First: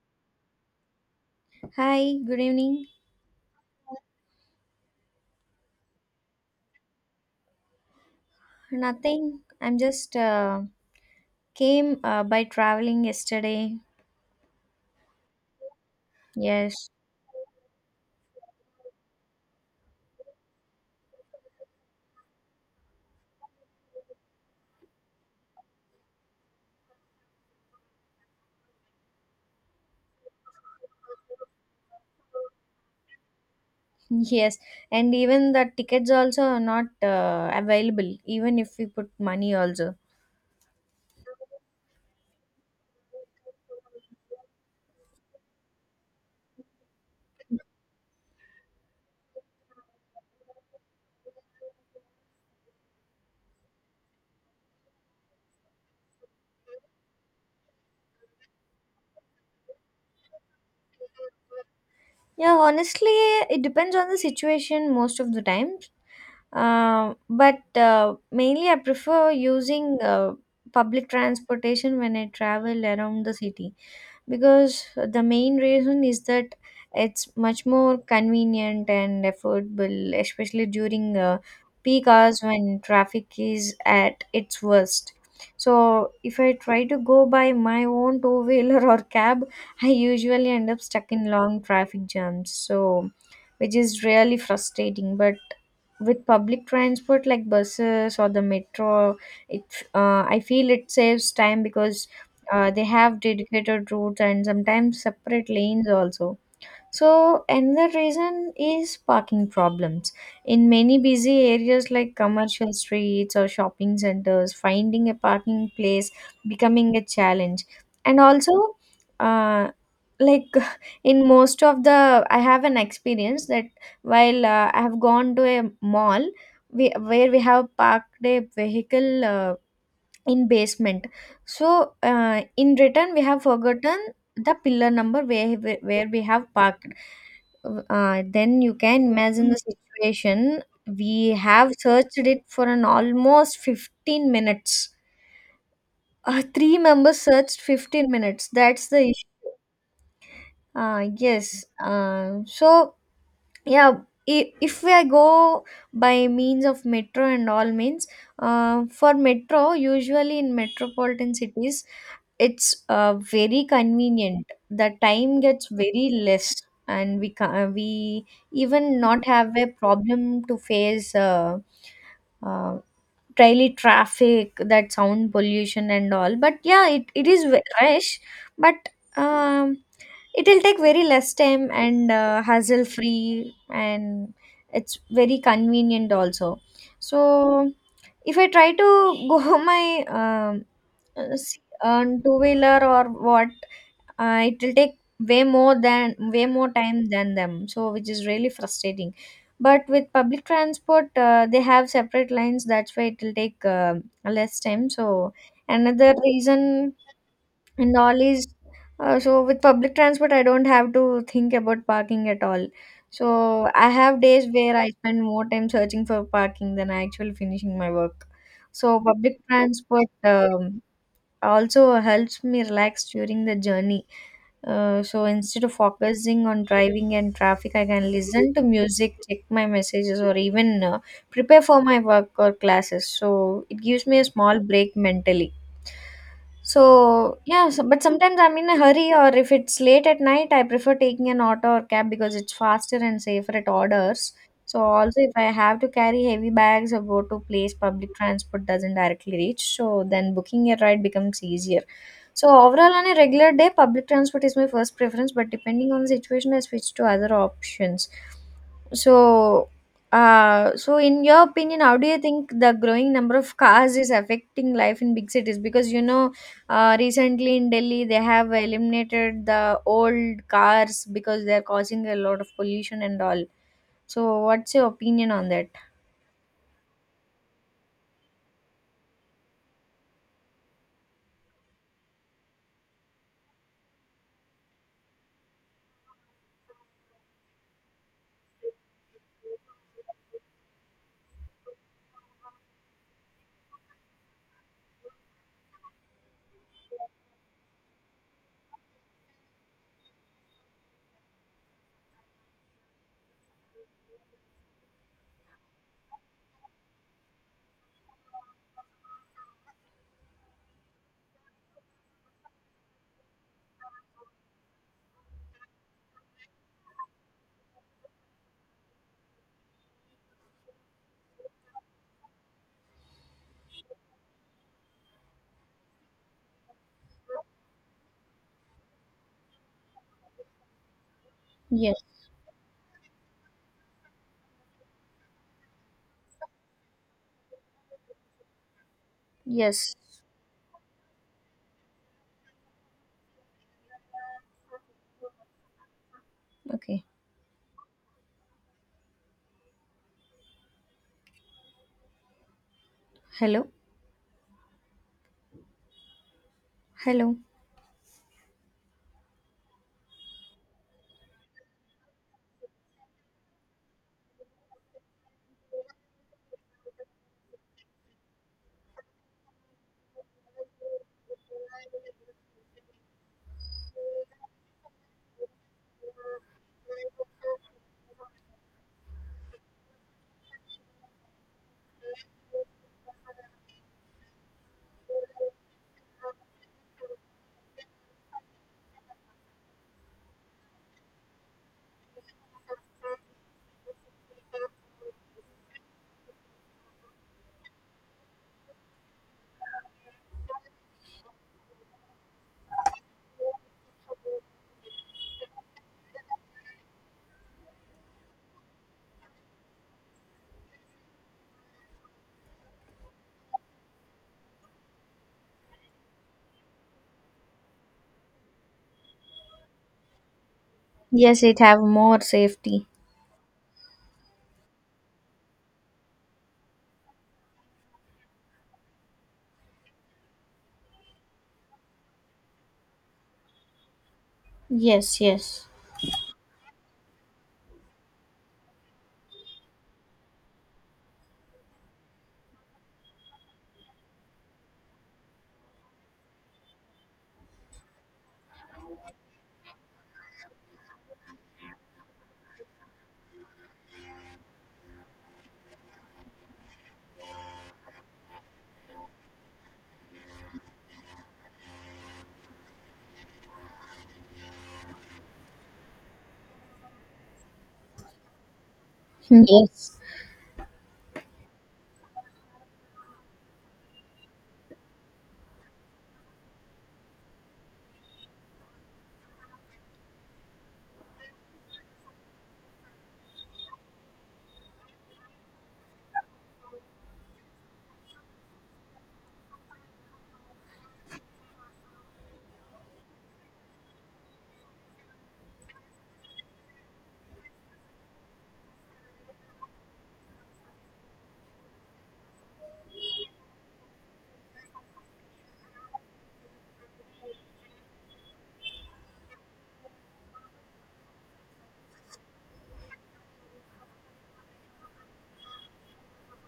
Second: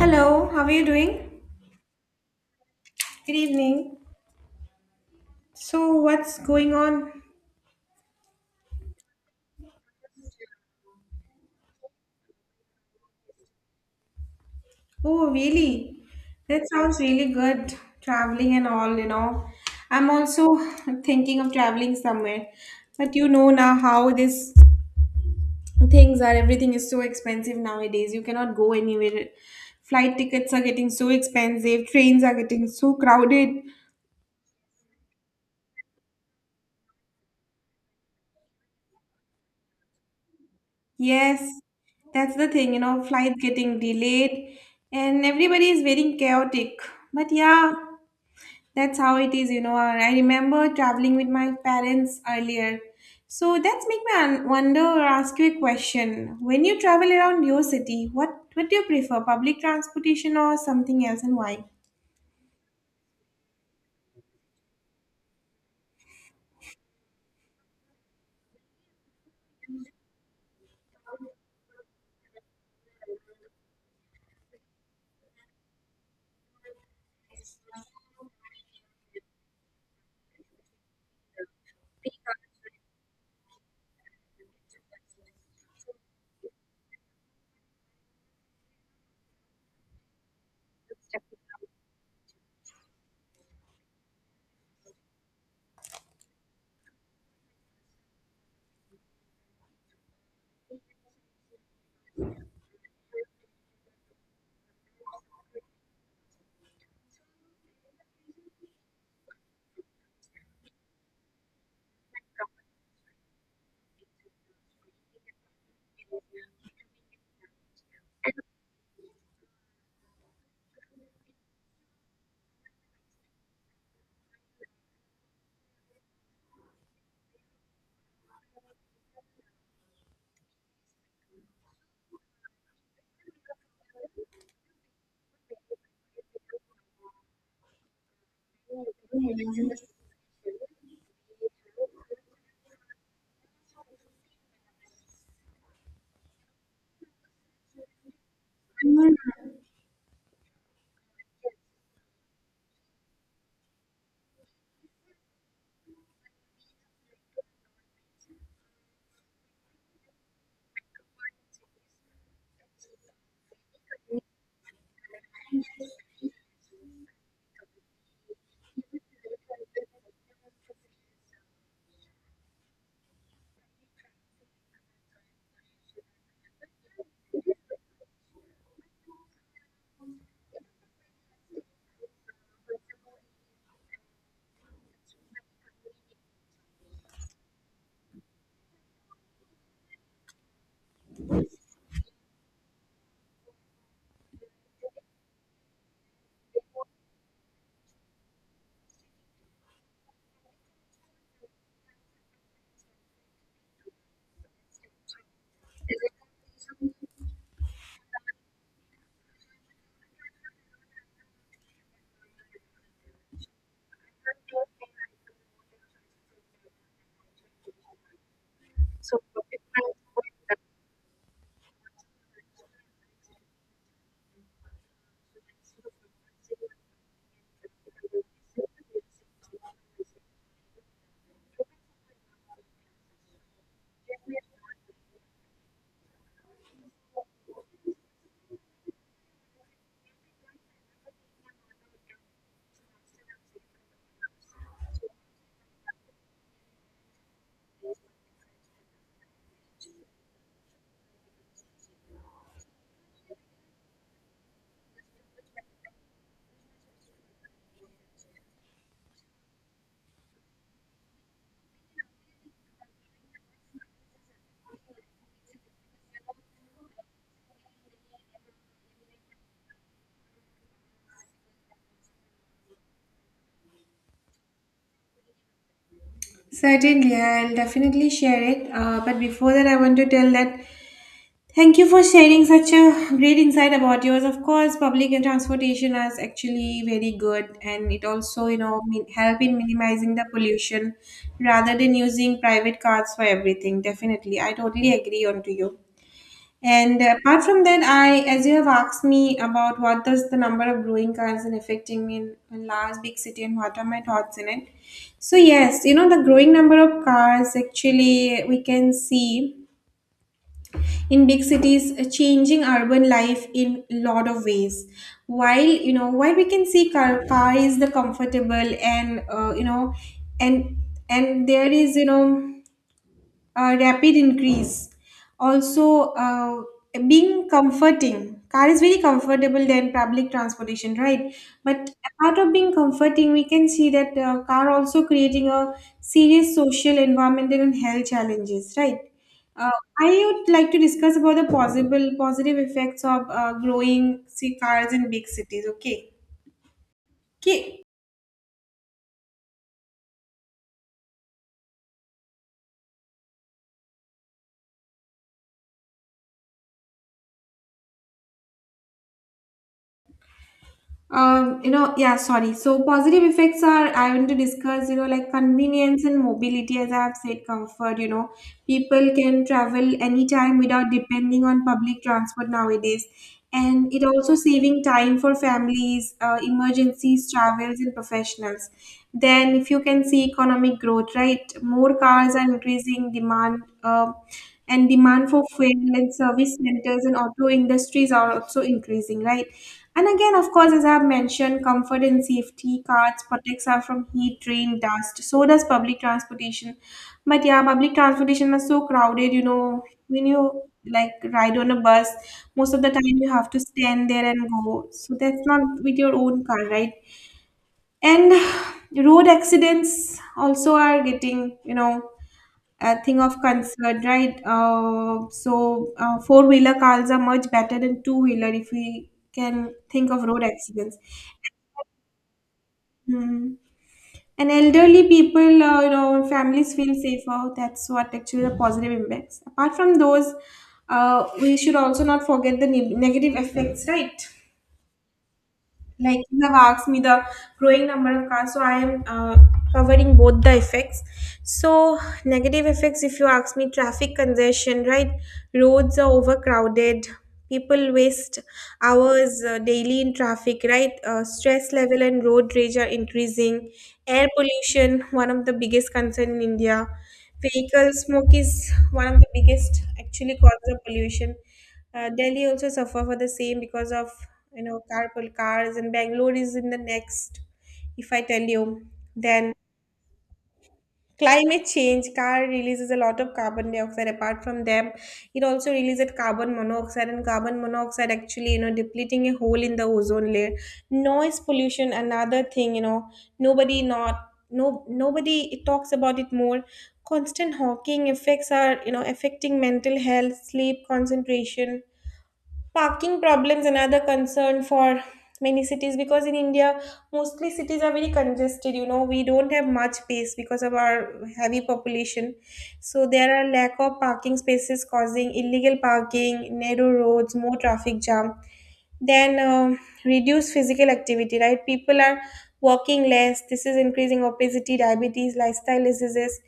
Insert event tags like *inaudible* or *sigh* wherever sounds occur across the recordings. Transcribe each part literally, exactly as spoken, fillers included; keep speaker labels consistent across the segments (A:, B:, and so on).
A: Hello, how are you doing?
B: Hi, good evening.
A: Good evening. So, what's going on?
B: Nothing. I'm just uh, came uh, by traveling yesterday.
A: Oh, really? That
B: Yes,
A: sounds really good. Traveling and all, you know. I'm also thinking of traveling somewhere. But you know now how these things are. Everything is so expensive nowadays. You cannot go anywhere. Flight tickets are getting so expensive. Trains are getting so crowded.
B: *laughs* yes. And even the tickets also are not uh, available, even if we put money also.
A: Yes, that's the thing, you know, flights getting delayed and everybody is very chaotic. But yeah. That's how it is, you know. And I remember traveling with my parents earlier. So that's make me un- wonder or ask you a question. When you travel around your city, what what do you prefer, public transportation or something else, and why?
B: Yeah, honestly, it depends on the situation most of the time. Uh, but uh, mainly, I prefer using uh, public transportation when I travel around the city. Because the main reason is that it's much more convenient and affordable, especially during uh, peak hours when traffic is at its worst. So, if I try to go by my own two wheeler *laughs* or cab, I usually end up stuck in long traffic jams, so which is really frustrating. But with public transport like buses or the metro, it uh, I feel it saves time because uh, they have dedicated routes and sometimes separate lanes also. So another reason is parking problems. In many busy areas like commercial streets or shopping centers, finding a parking place becoming a challenge. And also, uh, like *laughs* in most of the, I have an experience that while uh, I have gone to a mall, we, where we have parked a vehicle. Uh, in basement, so uh, in return we have forgotten the pillar number where where we have parked, uh, then you can imagine the situation, we have searched it for an almost fifteen minutes, uh, three members searched fifteen minutes, that's the issue, uh, yes, uh, so yeah, i- if we go by means of metro and all means, uh, for metro usually in metropolitan cities it's uh, very convenient, the time gets very less, and we ca- uh, we even not have a problem to face uh, uh, daily traffic, that sound pollution and all, but yeah it, it is ve- rush, but um, it will take very less time and uh, hassle free, and it's very convenient also. So if I try to *laughs* go my um uh, see, on two wheeler or what, uh, it will take way more than way more time than them. So which is really frustrating. But with public transport, uh, they have separate lines. That's why it will take uh, less time. So another reason and all is, uh, so with public transport, I don't have to think about parking at all. So I have days where I spend more time searching for parking than I actually finishing my work. So public transport um, also helps me relax during the journey, uh, so instead of focusing on driving and traffic, I can listen to music, check my messages, or even uh, prepare for my work or classes. So it gives me a small break mentally. So yeah, so, but sometimes I'm in a hurry, or if it's late at night, I prefer taking an auto or cab because it's faster and safer at orders. So also, if I have to carry heavy bags or go to place public transport doesn't directly reach, so then booking a ride becomes easier. So overall, on a regular day, public transport is my first preference. But depending on the situation, I switch to other options. So, uh, so in your opinion, how do you think the growing number of cars is affecting life in big cities? Because you know, uh, recently in Delhi, they have eliminated the old cars because they're causing a lot of pollution and all. So, what's your opinion on that?
A: Certainly, I'll definitely share it. Uh, but before that, I want to tell that thank you for sharing such a great insight about yours. Of course, public transportation is actually very good, and it also, you know, min- help in minimizing the pollution rather than using private cars for everything. Definitely, I totally agree on to you. And apart from that, I, as you have asked me about what does the number of growing cars and affecting me in, in large big city and what are my thoughts in it. So yes, you know, the growing number of cars actually we can see in big cities uh, changing urban life in lot of ways while you know while we can see car, car is the comfortable and uh, you know and and there is you know uh, rapid increase. Also, uh, being comforting. Car is very comfortable than public transportation, right? But
B: Yes.
A: apart of being comforting, we can see that uh, car also creating a serious social, environmental, and health challenges, right? Uh,
B: Yes.
A: I would like to discuss about the possible positive effects of uh, growing see cars in big cities. Okay.
B: Okay.
A: Okay.
B: Hello. Hello.
A: Um, you know, yeah, sorry. So positive effects are I want to discuss, you know, like convenience and mobility, as I have said, comfort, you know. People can travel anytime without depending on public transport nowadays. And it also saving time for families, uh, emergencies, travels, and professionals. Then if you can see economic growth, right? More cars are increasing demand. Uh, and demand for fuel and service centers and auto industries are also increasing, right? And again, of course, as I've mentioned, comfort and safety, cards protects us from heat, rain, dust, so does public transportation. But yeah, public transportation is so crowded, you know, when you like ride on a bus most of the time you have to stand there and go, so that's not with your own car, right? And *sighs* road accidents also are getting, you know, a thing of concern, right? Uh, so uh, four wheeler cars are much better than two wheeler if we can think of road accidents.
B: Yes, it have more safety.
A: Mm. And elderly people, uh, you know, families feel safer. That's what actually the positive impacts. Apart from those, uh, we should also not forget the ne- negative effects, right?
B: Yes, yes.
A: Like you have asked me the growing number of cars, so I am uh, covering both the effects. So negative effects, if you ask me, traffic congestion, right? Roads are overcrowded, people waste hours uh, daily in traffic, right? Uh, stress level and road rage are increasing. Air pollution, one of the biggest concern in India, vehicle smoke is one of the biggest actually cause of pollution. uh, Delhi also suffer for the same because of, you know, carpool cars, and Bangalore is in the next, if I tell you. Then
B: Yes.
A: climate change, car releases a lot of carbon dioxide. Apart from them, it also releases carbon monoxide, and carbon monoxide actually, you know, depleting a hole in the ozone layer. Noise pollution, another thing, you know, nobody not no nobody it talks about it more. Constant hawking effects are, you know, affecting mental health, sleep, concentration. Parking problems, another concern for many cities, because in India mostly cities are very congested. You know, we don't have much space because of our heavy population. So there are lack of parking spaces causing illegal parking, narrow roads, more traffic jam. Then um reduce physical activity, right? People are walking less. This is increasing obesity, diabetes, lifestyle diseases.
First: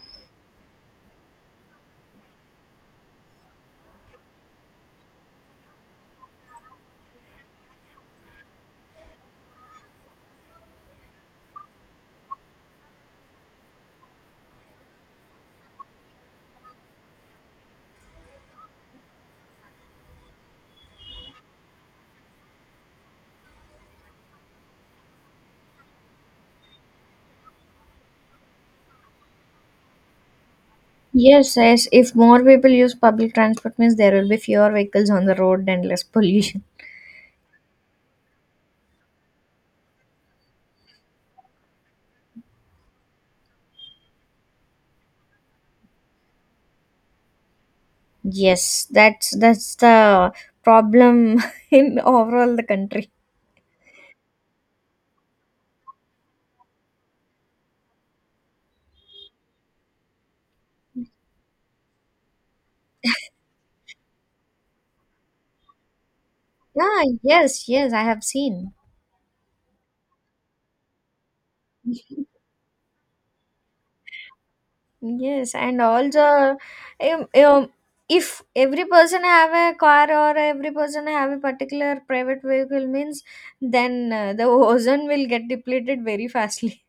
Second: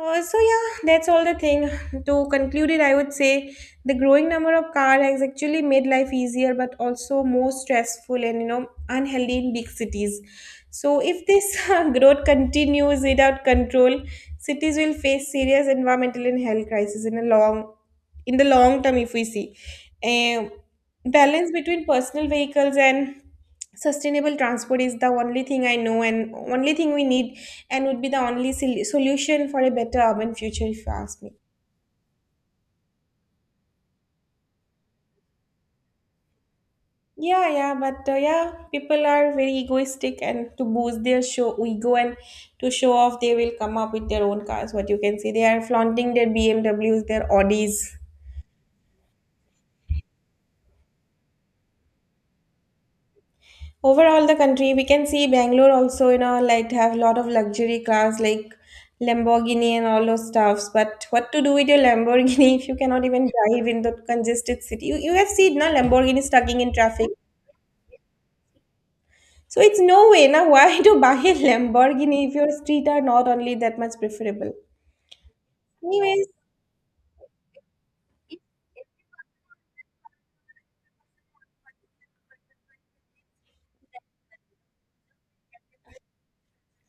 A: uh, So yeah, that's all the thing. To conclude it, I would say the growing number of car has actually made life easier, but also more stressful and you know unhealthy in big cities. So if this *laughs* uh, growth continues without control, cities will face serious environmental and health crisis in a long, in the long term. If we see, a balance between personal vehicles and sustainable transport is the only thing I know and only thing we need, and would be the only sol- solution for a better urban future, if you ask me.
B: Yes, yes. If more people use public transport means there will be fewer vehicles on the road and less pollution.
A: Yeah, yeah, but uh, yeah, people are very egoistic, and to boost their show ego and to show off they will come up with their own cars. What you can see, they are flaunting their BMWs, their Audis.
B: Yes, that's that's the problem *laughs* in overall the country.
A: Overall the country, we can see Bangalore also, you know, like have a lot of luxury cars like Lamborghini and all those stuffs. But what to do with your Lamborghini *laughs* if you cannot even drive in the congested city? You, you have seen now Lamborghini stucking in
B: Ah,
A: traffic.
B: yes, yes, I have seen.
A: So it's no way now *laughs* why to buy a Lamborghini if your street are not only that much preferable.
B: Yes, and
A: Anyways,
B: also, um, um, if every person have a car or every person have a particular private vehicle means, then uh, the *laughs* ozone will get depleted very fastly.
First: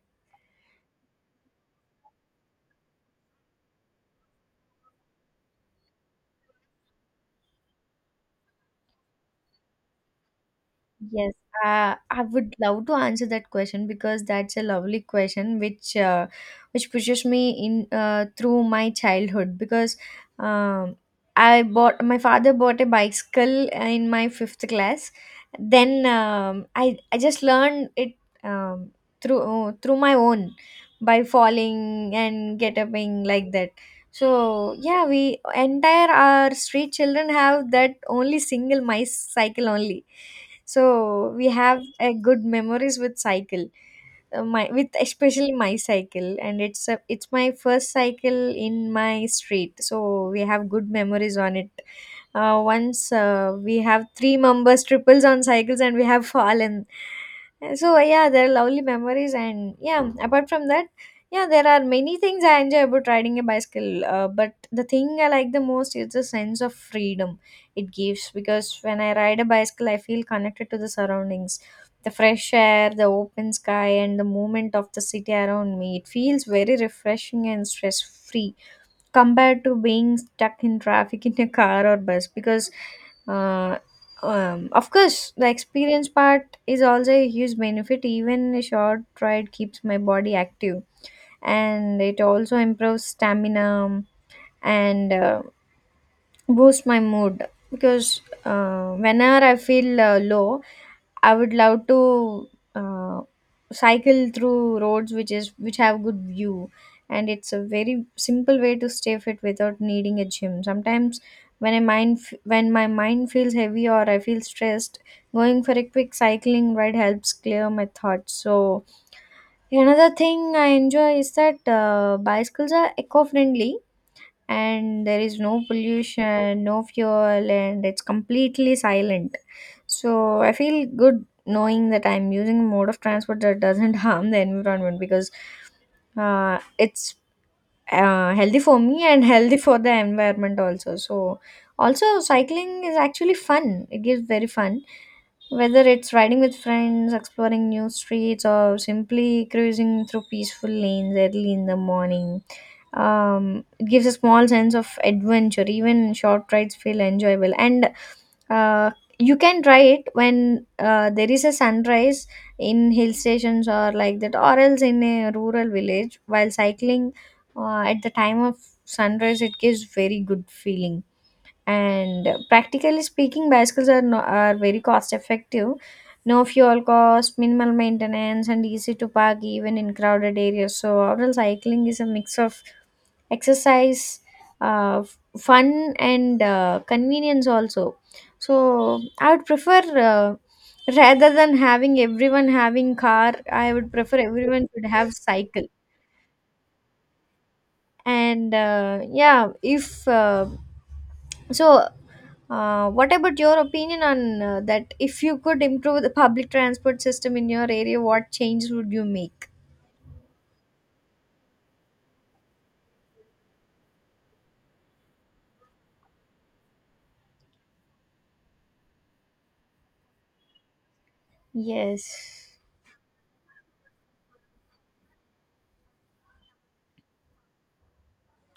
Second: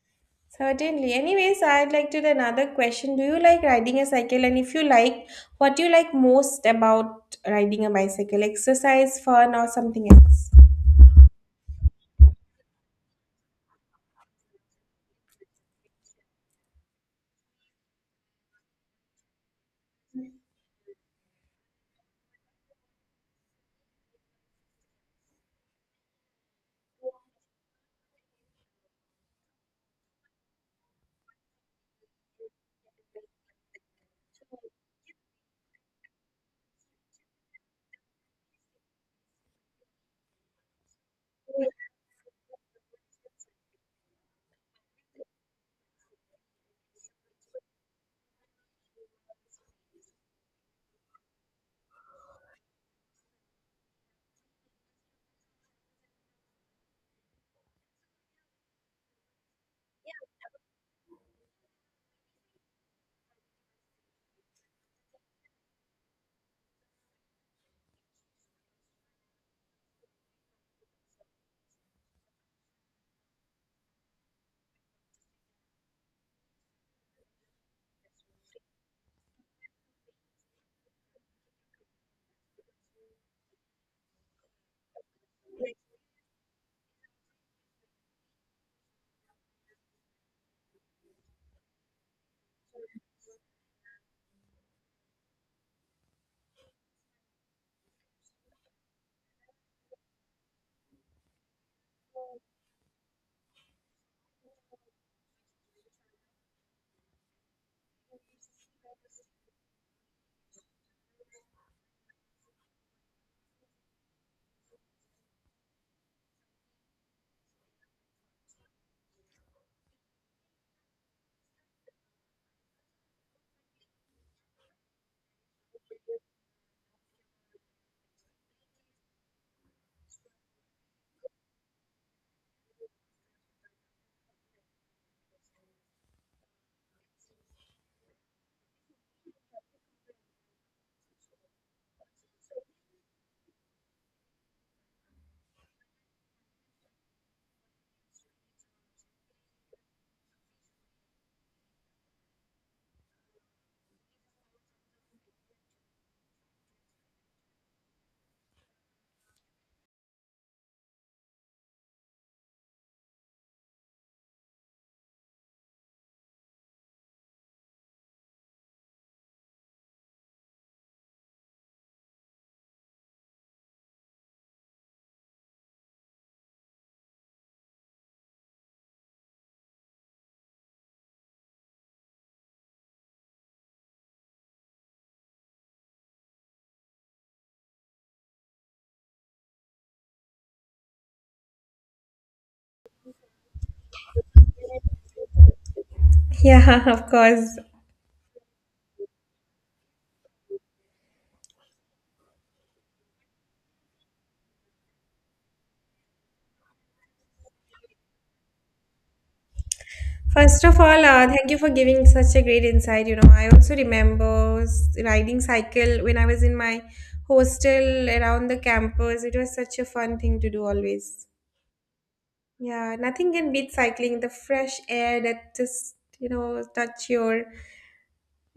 A: certainly, anyways, I'd like to do another question. Do you like riding a cycle, and if you like, what do you like most about riding a bicycle? Exercise, fun, or something else?
B: Yes, uh, I would love to answer that question because that's a lovely question which uh, which pushes me in uh, through my childhood, because um, I bought my father bought a bicycle in my fifth class. Then um, I I just learned it um, through uh, through my own by falling and get upping like that. So yeah, we entire our street children have that only single my cycle only, so we have a good memories with cycle, uh, my with especially my cycle, and it's a, it's my first cycle in my street, so we have good memories on it. Uh, once uh, we have three members triples on cycles and we have *laughs* fallen. Uh, so yeah, there are lovely memories, and yeah, apart from that, yeah, there are many things I enjoy about riding a bicycle, uh, but the thing I like the most is the sense of freedom it gives, because when I ride a bicycle I feel connected to the surroundings, the fresh air, the open sky, and the movement of the city around me. It feels very refreshing and stress free compared to being stuck in traffic in a car or bus because. Uh, um, of course, the experience part is also a huge benefit. Even a short ride keeps my body active, and it also improves stamina, um, and uh, boost my mood, because uh, whenever I feel uh, low, I would love to uh, cycle through roads which is which have good view, and it's a very simple way to stay fit without needing a gym. Sometimes when I mind f- when my mind feels heavy or I feel stressed, going for a quick cycling ride helps clear my thoughts. So another thing I enjoy is that uh, bicycles are eco-friendly, and there is no pollution, no fuel, and it's completely silent. So I feel good knowing that I'm using a mode of transport that doesn't *laughs* harm the environment, because uh, it's uh, healthy for me and healthy for the environment also. So also, cycling is actually fun, it gives very fun, whether it's riding with friends, exploring new streets, or simply cruising through peaceful lanes early in the morning. Um, it gives a small sense of adventure, even short rides feel enjoyable, and uh, you can try it when uh, there is a sunrise in hill stations or like that, or else in a rural village while cycling uh, at the time of sunrise, it gives very good feeling. And uh, practically speaking, bicycles are, no, are very cost effective, no fuel cost, minimal maintenance, and easy to park even in crowded areas. So outdoor cycling is a mix of exercise, uh, f- fun, and uh, convenience also. So I would prefer, uh, rather than having everyone having car, I would prefer everyone should have cycle.
A: Yeah, *laughs* of course.
B: And uh, yeah, if uh, so uh, what about your opinion on uh, that, if you could improve the public transport system in your area, what changes would you make?
A: First of all, uh, thank you for giving such a great insight. You know, I also remember s- riding cycle when I was in my hostel around the campus. It was such a fun thing to do always.
B: Yes.
A: Yeah, nothing can beat cycling. The fresh air that just, you know, touch your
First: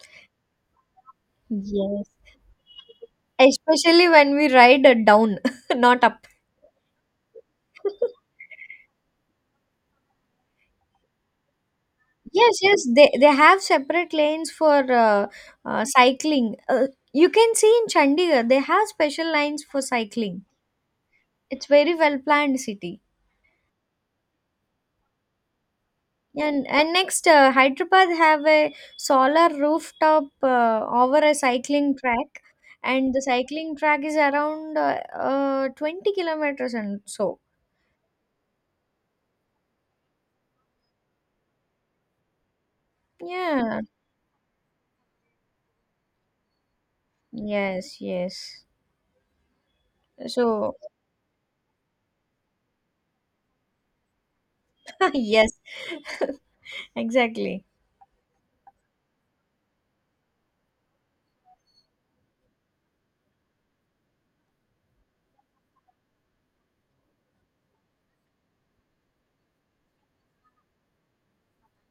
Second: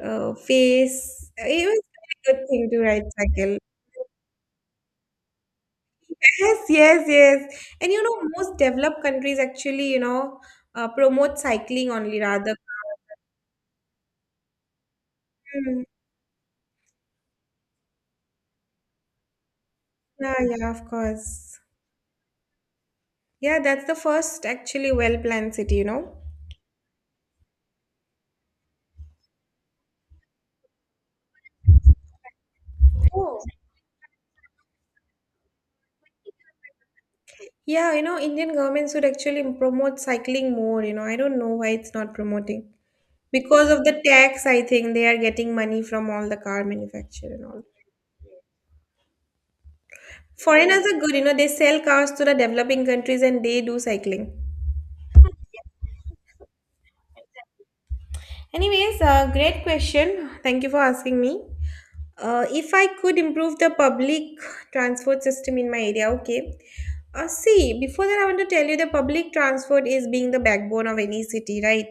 A: uh, face. It was a really
B: Yes,
A: good thing to ride cycle.
B: especially when we ride uh, down *laughs* not up.
A: Yes, yes, yes. And you know, most developed countries actually, you know, uh, promote cycling only rather.
B: Yes, yes, they, they have separate lanes for uh, uh, cycling. Uh, you can see in Chandigarh, they have special lines for
A: Yeah,
B: cycling.
A: yeah, of course.
B: It's very well planned city.
A: Yeah, that's the first actually well-planned city, you know.
B: And and next, uh, Hyderabad have a solar rooftop uh, over a cycling track, and the
A: Oh,
B: cycling track is around uh, uh, twenty kilometers and so.
A: yeah, you know, Indian government should actually promote cycling more, you know. I don't know why it's not promoting. Because
B: Yeah.
A: of the tax, I think they are getting money from all the car manufacturer and all.
B: Yes, yes. So,
A: Foreigners are good, you know, they sell cars to the developing countries and they do cycling.
B: *laughs* yes, *laughs* exactly.
A: Anyways, uh, great question. Thank you for asking me. Uh, if I could improve the public transport system in my area, okay. Uh, see, before that, I want to tell you the public transport is being the backbone of any city, right?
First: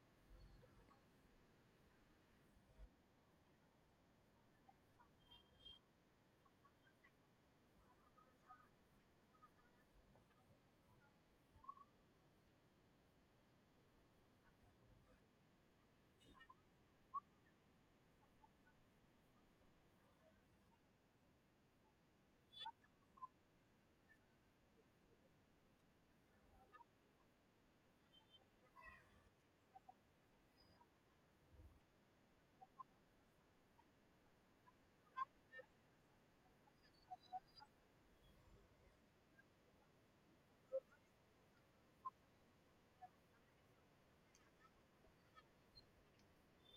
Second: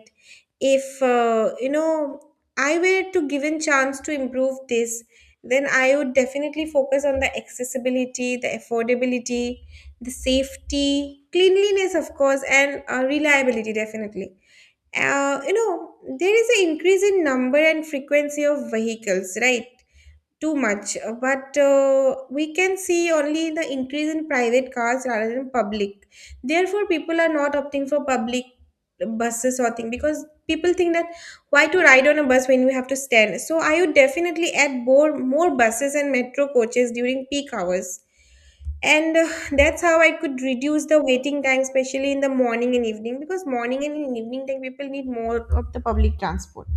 A: If, uh, you know, I were to given chance to improve this, then I would definitely focus on the accessibility, the affordability, the safety, cleanliness, of course, and uh, reliability, definitely. Uh, you know, there is an increase in number and frequency of vehicles, right? Too much. Uh, but uh, we can see only the increase in private cars rather than public, therefore people are not opting for public buses or thing because people think that why to ride on a bus when we have to stand. So I would definitely add more more buses and metro coaches during peak hours, and uh, that's how I could reduce the waiting time, especially in the morning and evening, because morning and in evening time people need more of the public transport.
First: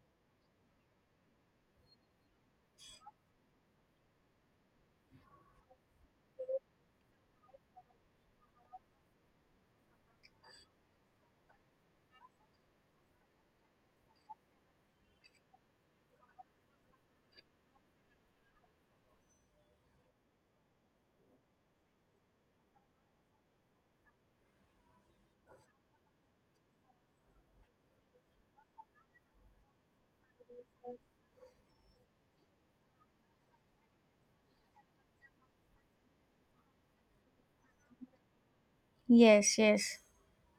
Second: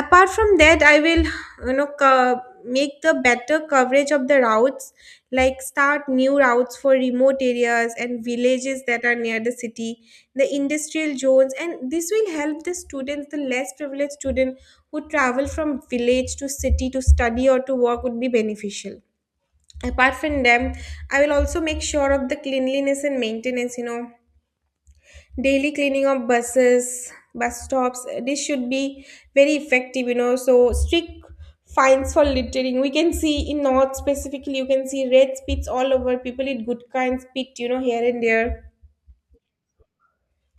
A: Apart from that, I will, you know, co- make the better coverage of the routes, like start new routes for remote areas and villages that are near the city, the industrial zones, and this will help the students, the less privileged student who travel from village to city to study or to work, would be beneficial. Apart from them, I will also make sure of the cleanliness and maintenance, you know, daily cleaning of buses, bus stops. This should be very effective, you know. So strict fines for littering, we can see in north specifically, you can see red spits all over, people eat good kinds spit, you know, here and there.
B: Yes, yes.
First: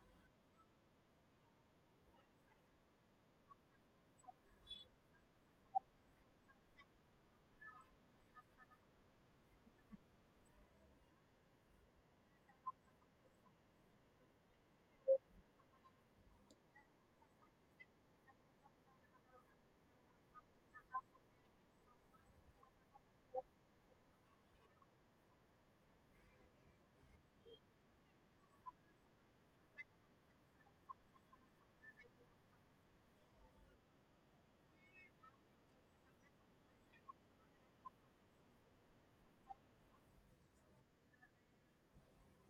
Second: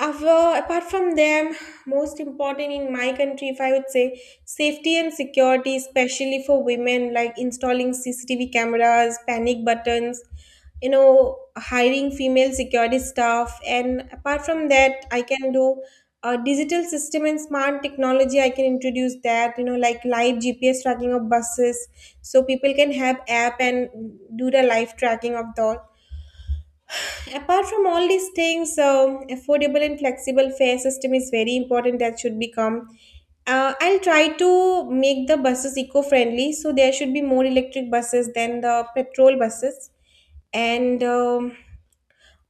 A: Av- uh, apart from them, most important in my country, if I would say, safety and security, especially for women, like installing C C T V cameras, panic buttons, you know, hiring female security staff. And apart from that, I can do a digital system and smart technology. I can introduce that, you know, like live G P S tracking of buses, so people can have app and do the live tracking of the. Apart from all these things, so affordable and flexible fare system is very important. That should become. Uh, I'll try to make the buses eco-friendly, so there should be more electric buses than the petrol buses, and um,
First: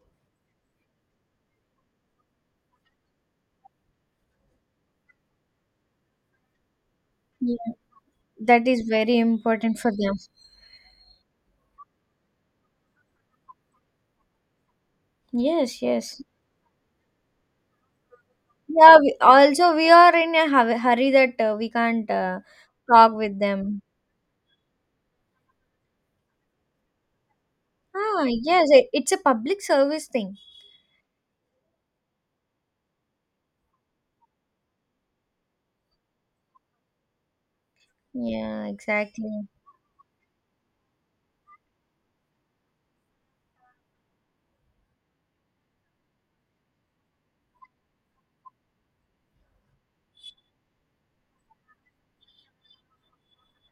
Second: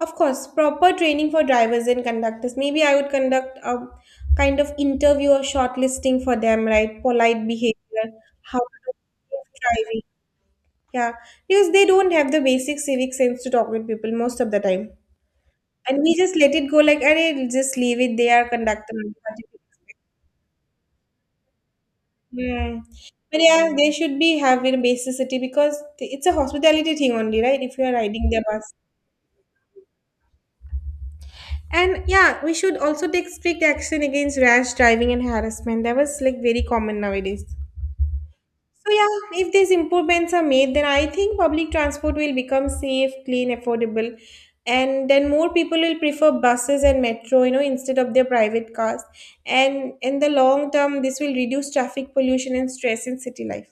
A: of course, proper training for drivers and conductors. Maybe I would conduct a kind of interview or shortlisting for them, right? Polite behavior, how
B: That
A: to
B: is
A: do
B: very
A: safe
B: important for
A: driving,
B: them.
A: yeah, because they don't have the basic civic sense to talk with people most of the time.
B: Yes,
A: And we
B: yes.
A: just let it go like, "Arey, just leave it. They are
B: Yeah,
A: conducting."
B: we, also we are in a hu- hurry that uh, we can't uh,
A: Hmm.
B: talk with
A: But yeah,
B: them.
A: they should be having basicity because it's a hospitality thing only, right? If you are
B: Ah,
A: riding their
B: yes,
A: bus.
B: it, it's a public service thing.
A: And yeah, we should also take strict action against rash driving and harassment. That was like very common nowadays.
B: Yeah,
A: So yeah,
B: exactly.
A: if these improvements are made, then I think public transport will become safe, clean, affordable, and then more people will prefer buses and metro, you know, instead of their private cars. And in the long term, this will reduce traffic pollution and stress in city life.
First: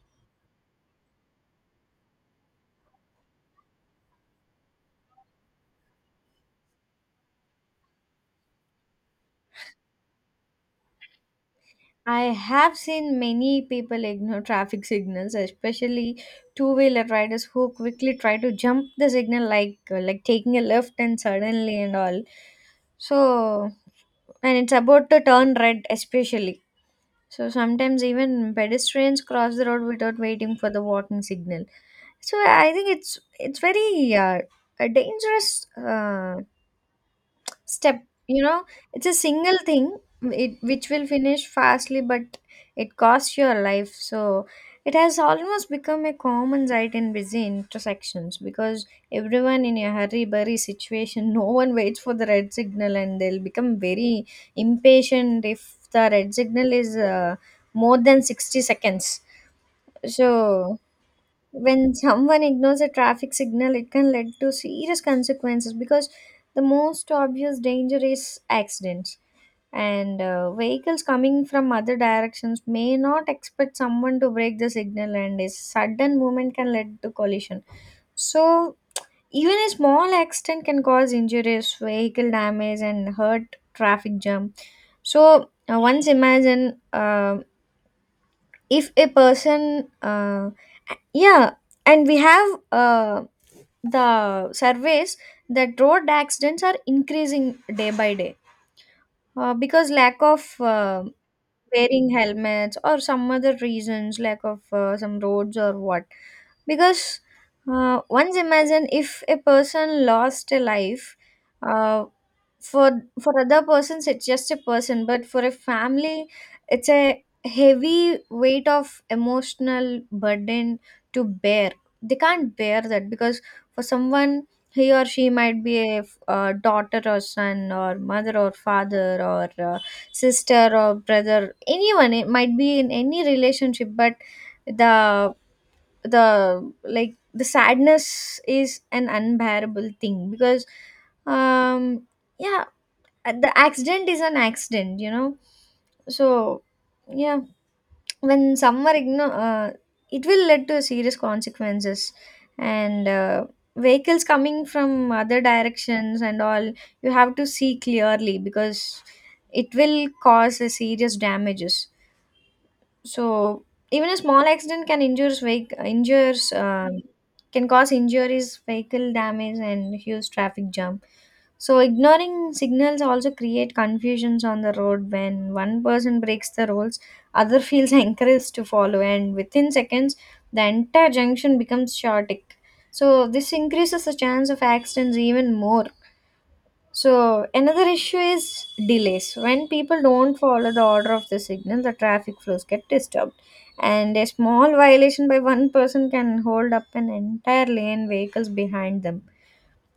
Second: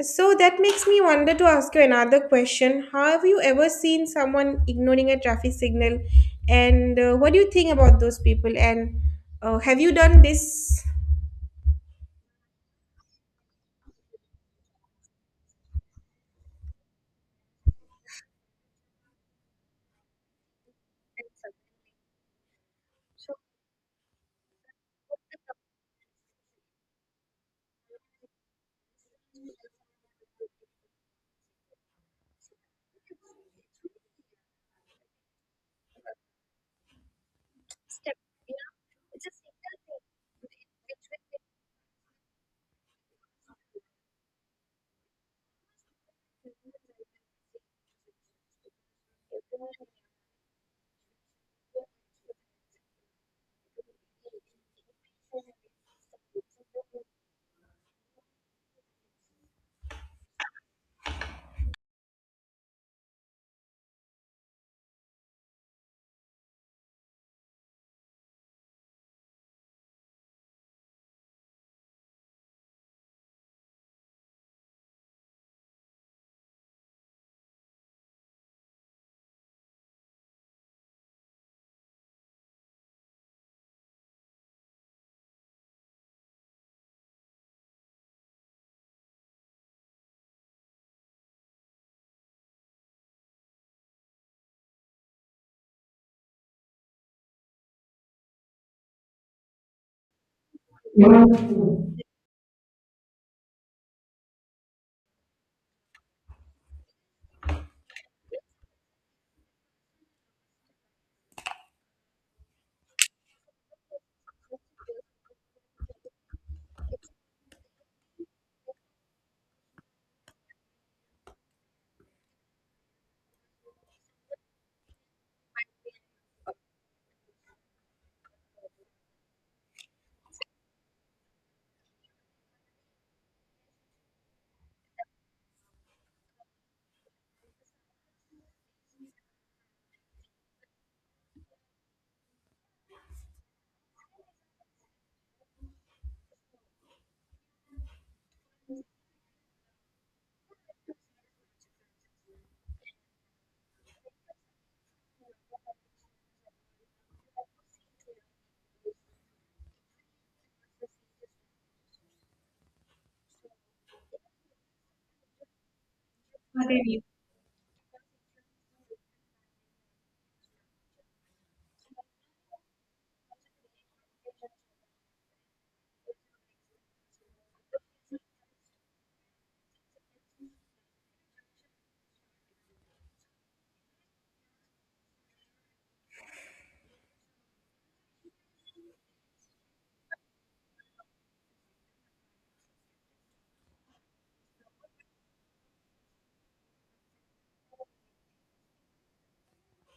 A: So that makes me wonder to ask you another question. Have you ever seen someone ignoring a traffic signal? And uh, what do you think about those people? And uh, have you done this?
B: I have seen many people ignore *laughs* traffic signals, especially two-wheeler riders who quickly try to jump the signal, like uh, like taking a left and suddenly and all. So, and it's about to turn red, especially. So sometimes even pedestrians cross the road without waiting for the walking signal. So I think it's it's very uh, a dangerous uh, step you know It's a single thing, it, which will finish fastly, but it costs your life. So it has almost become a common sight in busy intersections, because everyone in a hurry burry situation, *laughs* no one waits for the red signal, and they'll become very impatient if the red signal is uh, more than sixty seconds. So when someone ignores a traffic signal, it can lead to serious consequences, because the most obvious danger is accidents. And uh, vehicles coming from other directions may not expect someone to break the signal, and a sudden movement can lead to collision. So even a small accident can cause injuries, vehicle damage, and hurt traffic jam. So uh, once imagine, um if a person, uh, yeah, and we have uh, the surveys that road accidents are increasing day by day, uh, because lack of uh, wearing helmets or some other reasons, lack of uh, some roads or what. Because uh, once imagine, if a person lost a life, uh, for for other persons it's just a person, but for a family it's a heavy weight of emotional burden to bear. They can't bear that, because for someone, he or she might be a uh, daughter or son or mother or father or uh, sister or brother, anyone. It might be in any relationship. But the the like, the sadness is an unbearable thing, because um yeah, the accident is an accident you know So yeah, when some are igno- uh, it will lead to serious consequences. And uh, vehicles coming from other directions and all, you have to see clearly because it will cause a serious damages. So even a small accident can injures vehicle injures
A: What do
B: um,
A: you-
B: can cause injuries, vehicle damage, and huge traffic jam. So ignoring signals also create confusions on the road. When one person breaks the rules, other feels *laughs* encouraged to follow, and within seconds, the entire junction becomes chaotic. So this increases the chance of accidents even more. So another issue is delays. When people don't follow the order of the signal, the traffic flows get disturbed, and a small violation by one person can hold up an entire lane vehicles behind them,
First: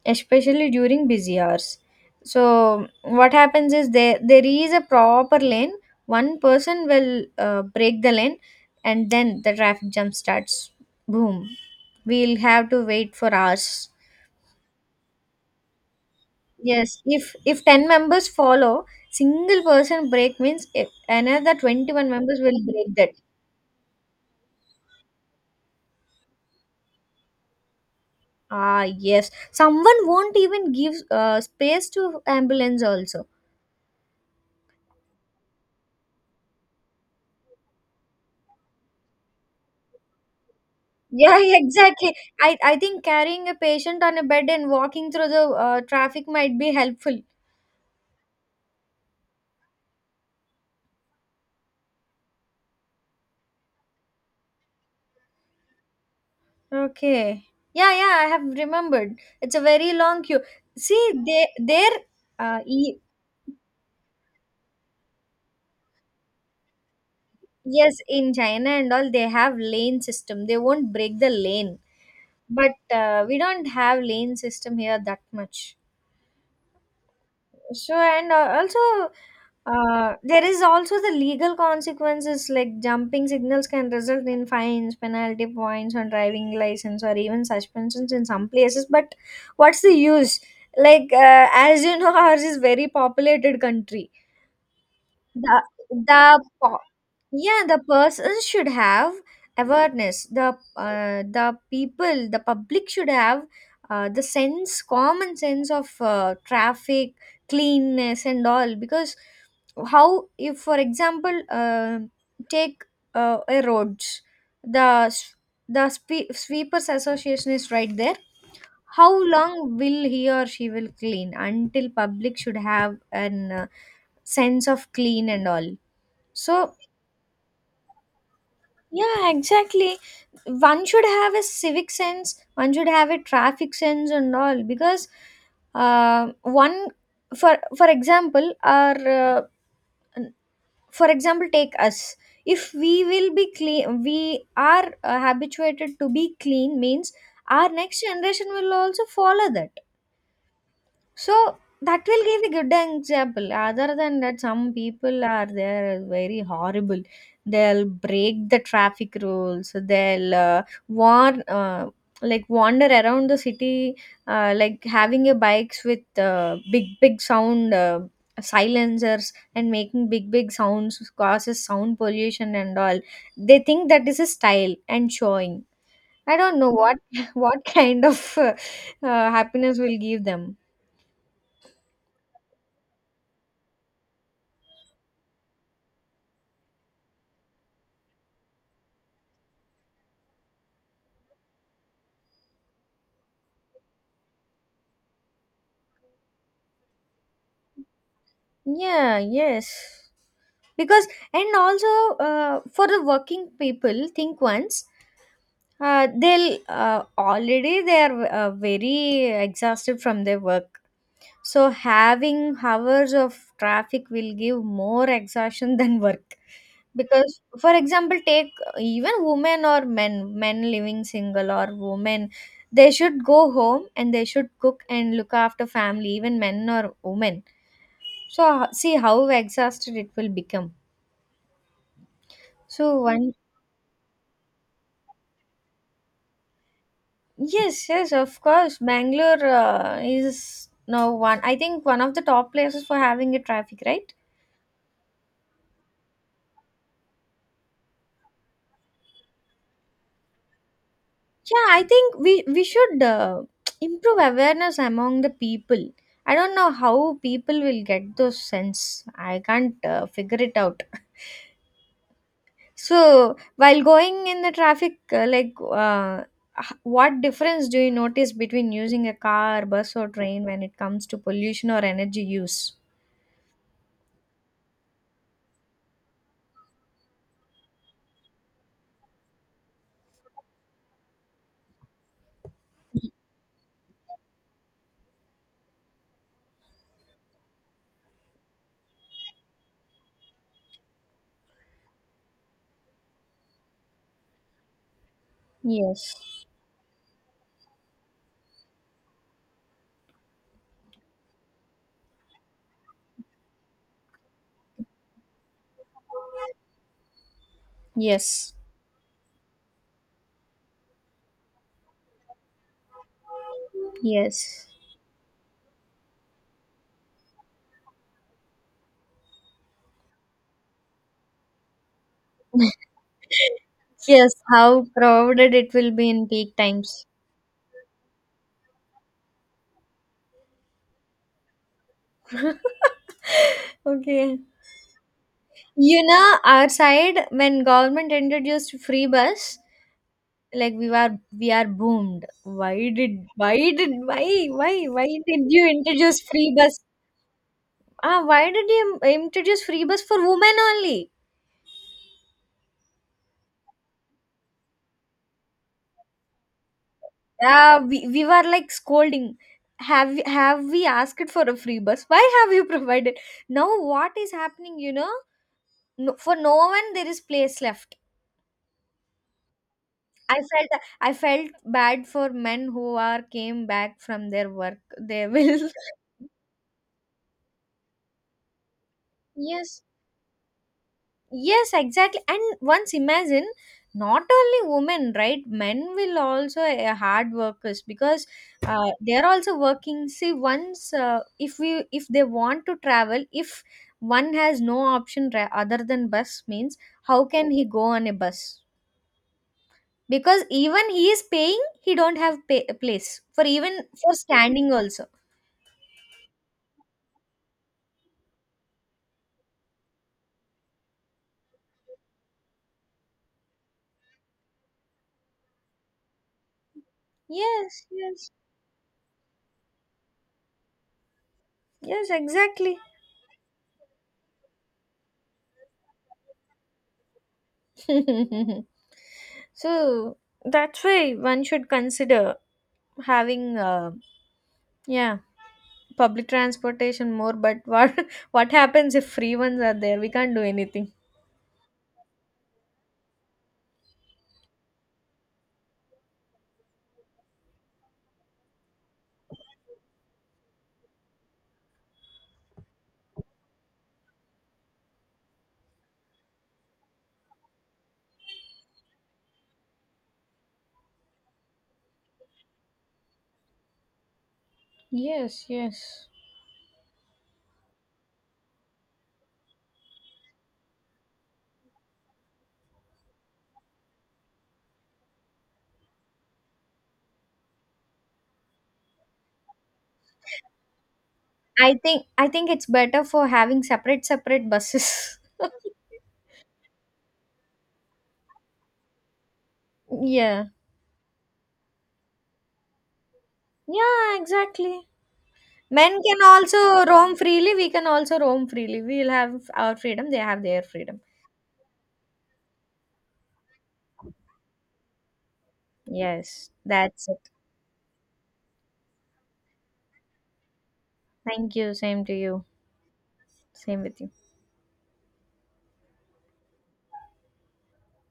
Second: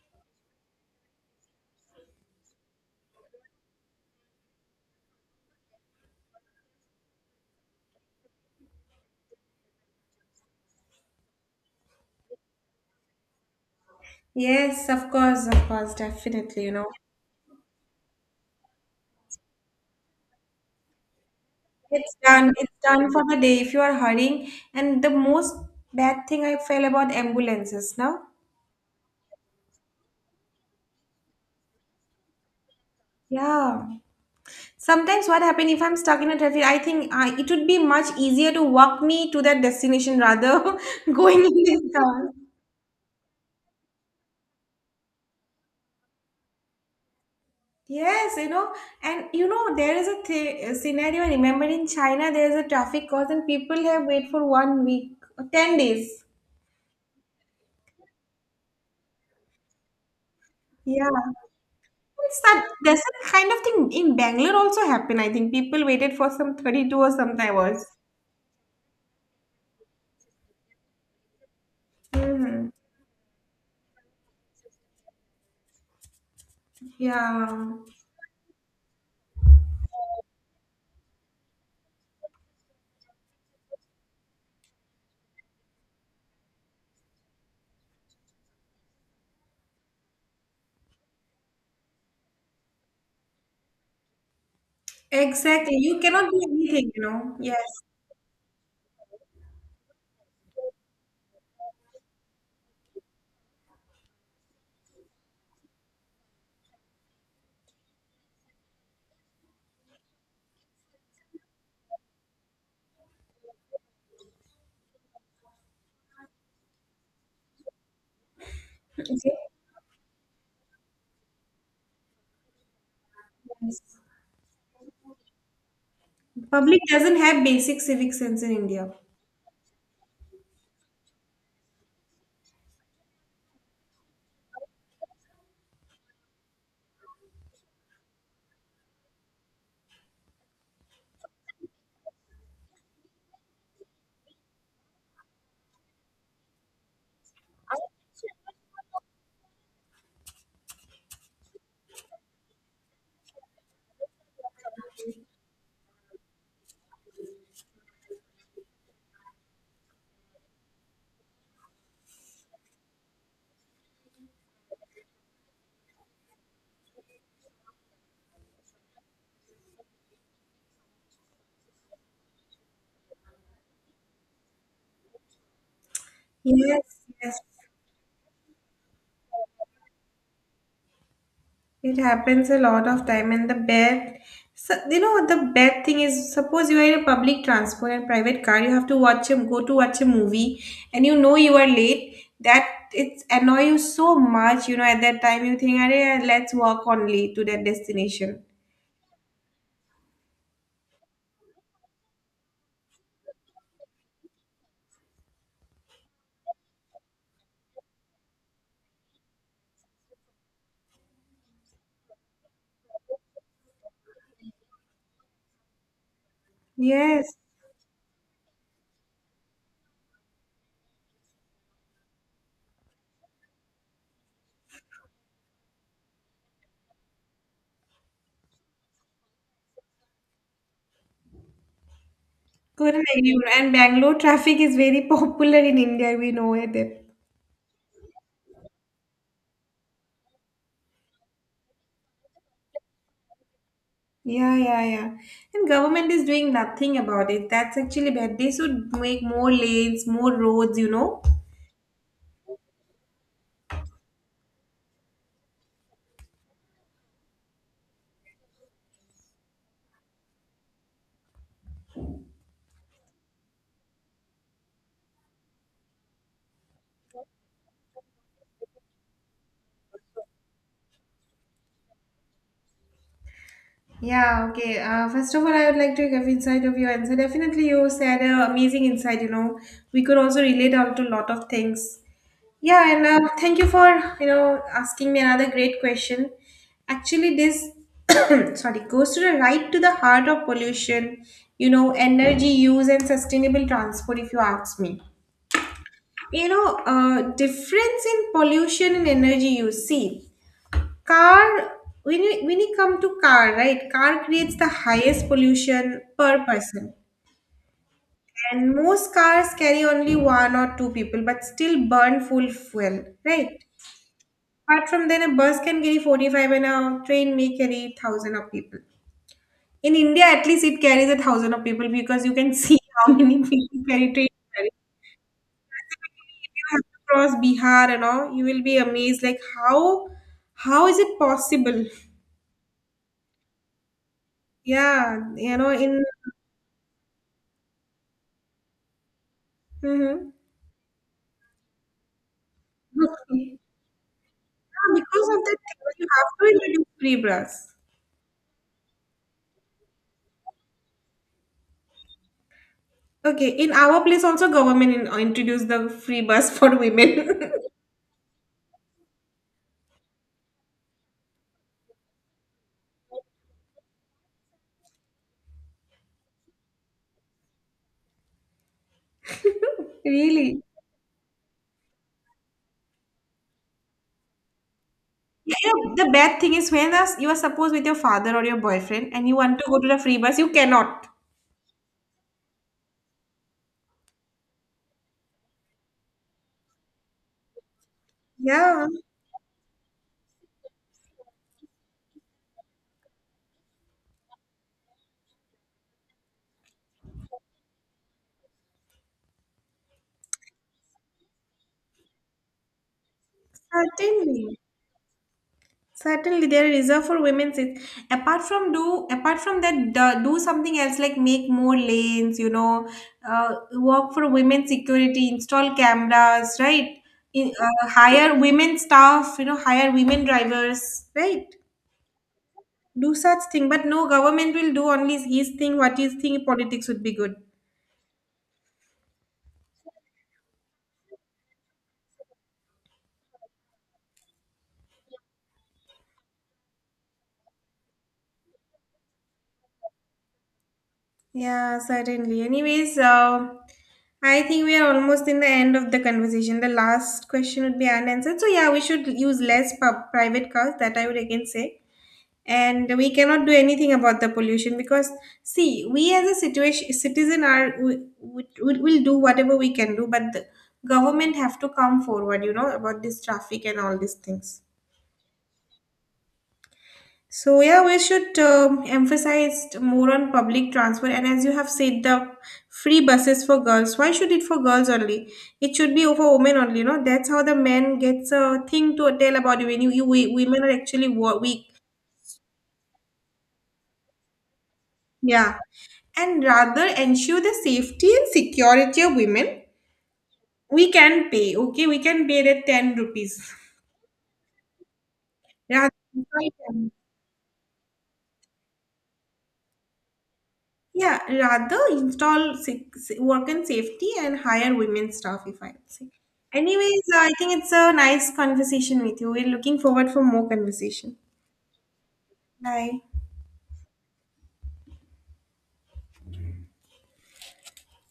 B: especially during busy hours. So what happens is, there there is a proper lane. One person will uh, break the lane, and then the traffic jam starts. Boom. We'll have to wait for hours.
A: Yes, of course, of course, definitely, you know.
B: Yes, if if ten members follow, single person break means, if another twenty-one
A: It's
B: members
A: done.
B: will
A: It's
B: break that.
A: done for the day if you are hurrying. And the most bad thing I feel about ambulances now.
B: Ah, yes. Someone won't even give uh, space to ambulance also.
A: Yeah. Sometimes what happen if I'm stuck in a traffic, I think I, it would be much easier to walk me to that destination rather *laughs*
B: Yeah, *laughs*
A: going in this
B: exactly.
A: car.
B: I, I think carrying a patient on a bed and walking through the uh, traffic might be helpful.
A: Yes, you know, and you know, there is a th- a scenario. I remember in China, there is a traffic cause, and people have wait for one week, ten days.
B: Okay. Yeah, yeah, I have remembered. It's a very long queue.
A: Yeah.
B: See, they their
A: It's
B: uh,
A: that
B: e-
A: there's that kind of thing in Bangalore also happened. I think people waited for some thirty-two or some hours.
B: yes, in China and all they have lane system. They won't break the lane.
A: Hmm.
B: But uh, we don't have lane system here that much.
A: Yeah,
B: So, and uh, also, uh, there is also the legal consequences, like jumping signals can result in fines, penalty points on driving license, or even suspensions in some places. But what's the use? Like, uh, as you know, *laughs* ours is very populated country. the
A: exactly. You
B: the
A: cannot do
B: po-
A: anything, you know.
B: yeah
A: Yes.
B: the person should have awareness. The uh, the people, the public should have uh, the sense common sense of uh, traffic cleanness and all, because how, if for example uh, take uh, a roads, the s- the spe- sweepers association is right there. How
A: Okay.
B: long will he or she will clean, until public should have an uh,
A: Yes.
B: sense of clean and all? So
A: Public doesn't have basic civic sense in India.
B: yeah, exactly. One should have a civic sense, one should have a traffic sense and all, because uh, one for for example our uh, for example take us. If we will be clean, we are uh, habituated to be clean means, our next generation will also follow that. So that will give a good example. Other than that, some people are there very horrible. They'll break the traffic rules. They'll uh, warn, uh, like wander around the city, uh, like having a bikes with uh, big big sound uh, silencers and making big big sounds, causes sound pollution and all. They think that is a style and showing. I don't know what
A: Yes,
B: *laughs*
A: yes.
B: what kind of uh, uh, happiness will give them.
A: It happens a lot of time, and the bad, so, you know, the bad thing is, suppose you are in a public transport and private car, you have to watch a go to watch a movie, and you know you are late. That it's annoy you so much, you know. At that time, you think, "Arey, let's walk only to that destination."
B: Yeah, yes. Because, and also uh, for the working people, think once. Uh, they'll uh, already they are uh, very exhausted from their work. So having hours of traffic will give more exhaustion *laughs* than work.
A: Yes,
B: Because, for example, take uh, even women or men, men, living single or women, they should go home and they should cook and look after family, even men or women. So ho- see how exhausted it will become. So
A: correct.
B: one
A: you know, And Bangalore *laughs* traffic is very *laughs* popular in India. We know it.
B: yes, yes, of course, bangalore uh, is now one, I think, one of the top places for having a traffic, right?
A: Yeah, yeah, yeah. And government is doing nothing about it. That's actually bad. They should make more lanes, more roads, you know.
B: Yeah, I think we we should uh, *tsk* improve awareness among the people. I don't know how people will get those sense. I can't uh, figure it out. So, while going in the traffic, uh, like, uh, h- what difference do you notice between using a car, bus, or train when it comes to pollution or energy use?
A: Yeah, okay. Uh, first of all, I would like to give insight of your answer. Definitely, you said uh, amazing insight. You know, we could also relate out to a lot of things. Yeah, and uh, thank you for you know asking me another great question. Actually, this *coughs* *clears throat* sorry goes to the right to the heart of pollution. You know, energy use and sustainable transport. If you ask me,
B: Yes.
A: you know, uh, difference in pollution and energy use. See, car, when you, when you come to car, right, car creates the highest pollution per person.
B: Yes.
A: And most cars carry only one or two people, but still burn full fuel, right?
B: Yes.
A: Apart from then, a bus can carry forty-five and a train may carry thousand of people. In India, at least it carries a thousand of people because you can see *laughs* how
B: *laughs*
A: many people carry train.
B: Yes,
A: Carries.
B: how crowded it will be in
A: If
B: peak
A: you have to
B: times.
A: cross Bihar and all, you will be amazed like how how is it possible?
B: *laughs* Okay.
A: Yeah, you know,
B: You
A: in.
B: know, our side, when government introduced free bus,
A: Mhm.
B: like we were we are boomed. Why did, why
A: Okay.
B: did why why
A: Yeah,
B: why
A: because of
B: did
A: that
B: you
A: theory, you
B: introduce
A: have
B: free
A: to
B: bus?
A: introduce free bus.
B: Ah, why did you introduce free bus for women only?
A: Okay, in our place also government in, uh, introduced the free bus for women. *laughs*
B: Ah, we, we were like scolding, have have we asked for a free bus? Why have you *laughs* provided? Now what is happening you know No, for no one there is place left. i
A: Really?
B: felt i felt bad for men who are came back from their work. They
A: Yeah,
B: will
A: you know, the bad thing is when us- you are supposed with your father or your boyfriend and you
B: *laughs*
A: want to go
B: yes.
A: to the free bus, you cannot.
B: Yes, exactly. And once imagine, not only women, right? Men will also uh, hard workers, because
A: Yeah,
B: uh, they are also working. See, once uh, if we if they want to travel, if one has no option ra- other than bus, means how can he go on a bus? Because even he is paying, he don't have pay- place for even for
A: certainly.
B: standing also.
A: Certainly, there is reserved for women. It's, apart from do, apart from that, do, do something else like make more lanes. You know, uh, work for women security, install cameras, right? In,
B: Yes,
A: uh,
B: yes,
A: hire women staff. You know, hire women drivers, right?
B: yes, exactly.
A: Do such thing, but no government will do only his thing. What his thing politics would be good.
B: *laughs* So that's why one should consider having uh, yeah, public transportation more. But what *laughs* what happens, if free ones are there we can't do anything.
A: Yeah, certainly. Anyways, uh, I think we are almost in the end of the conversation. The last question would be unanswered. So yeah, we should use less pub- private cars. That I would again say. And we cannot do anything about the pollution because, see, we as a situation citizen are we we will do whatever we can do, but the government have to come forward, you know, about this traffic and all these things.
B: Yes, yes.
A: So yeah, we should um emphasize more on public transport. And as you have said, the free buses for girls. Why should it for girls only? It should be for women only. You know, that's how the men gets a thing to tell about you when you, you we- women are actually wo- weak.
B: I think i think it's better for having separate separate buses.
A: Yeah, and rather ensure the safety and security of women.
B: *laughs* Yeah,
A: We can pay. Okay, we can pay the ten rupees.
B: yeah, exactly.
A: Yeah.
B: Men can also roam freely, we can also roam freely. We'll have our freedom, they have their freedom.
A: Yeah, rather install se- se- work and safety and hire women staff if I say.
B: Yes,
A: Anyways,
B: that's it.
A: I think it's a nice conversation with you. We're looking forward for more conversation.
B: Thank you, same to you.
A: Bye.
B: Same with you.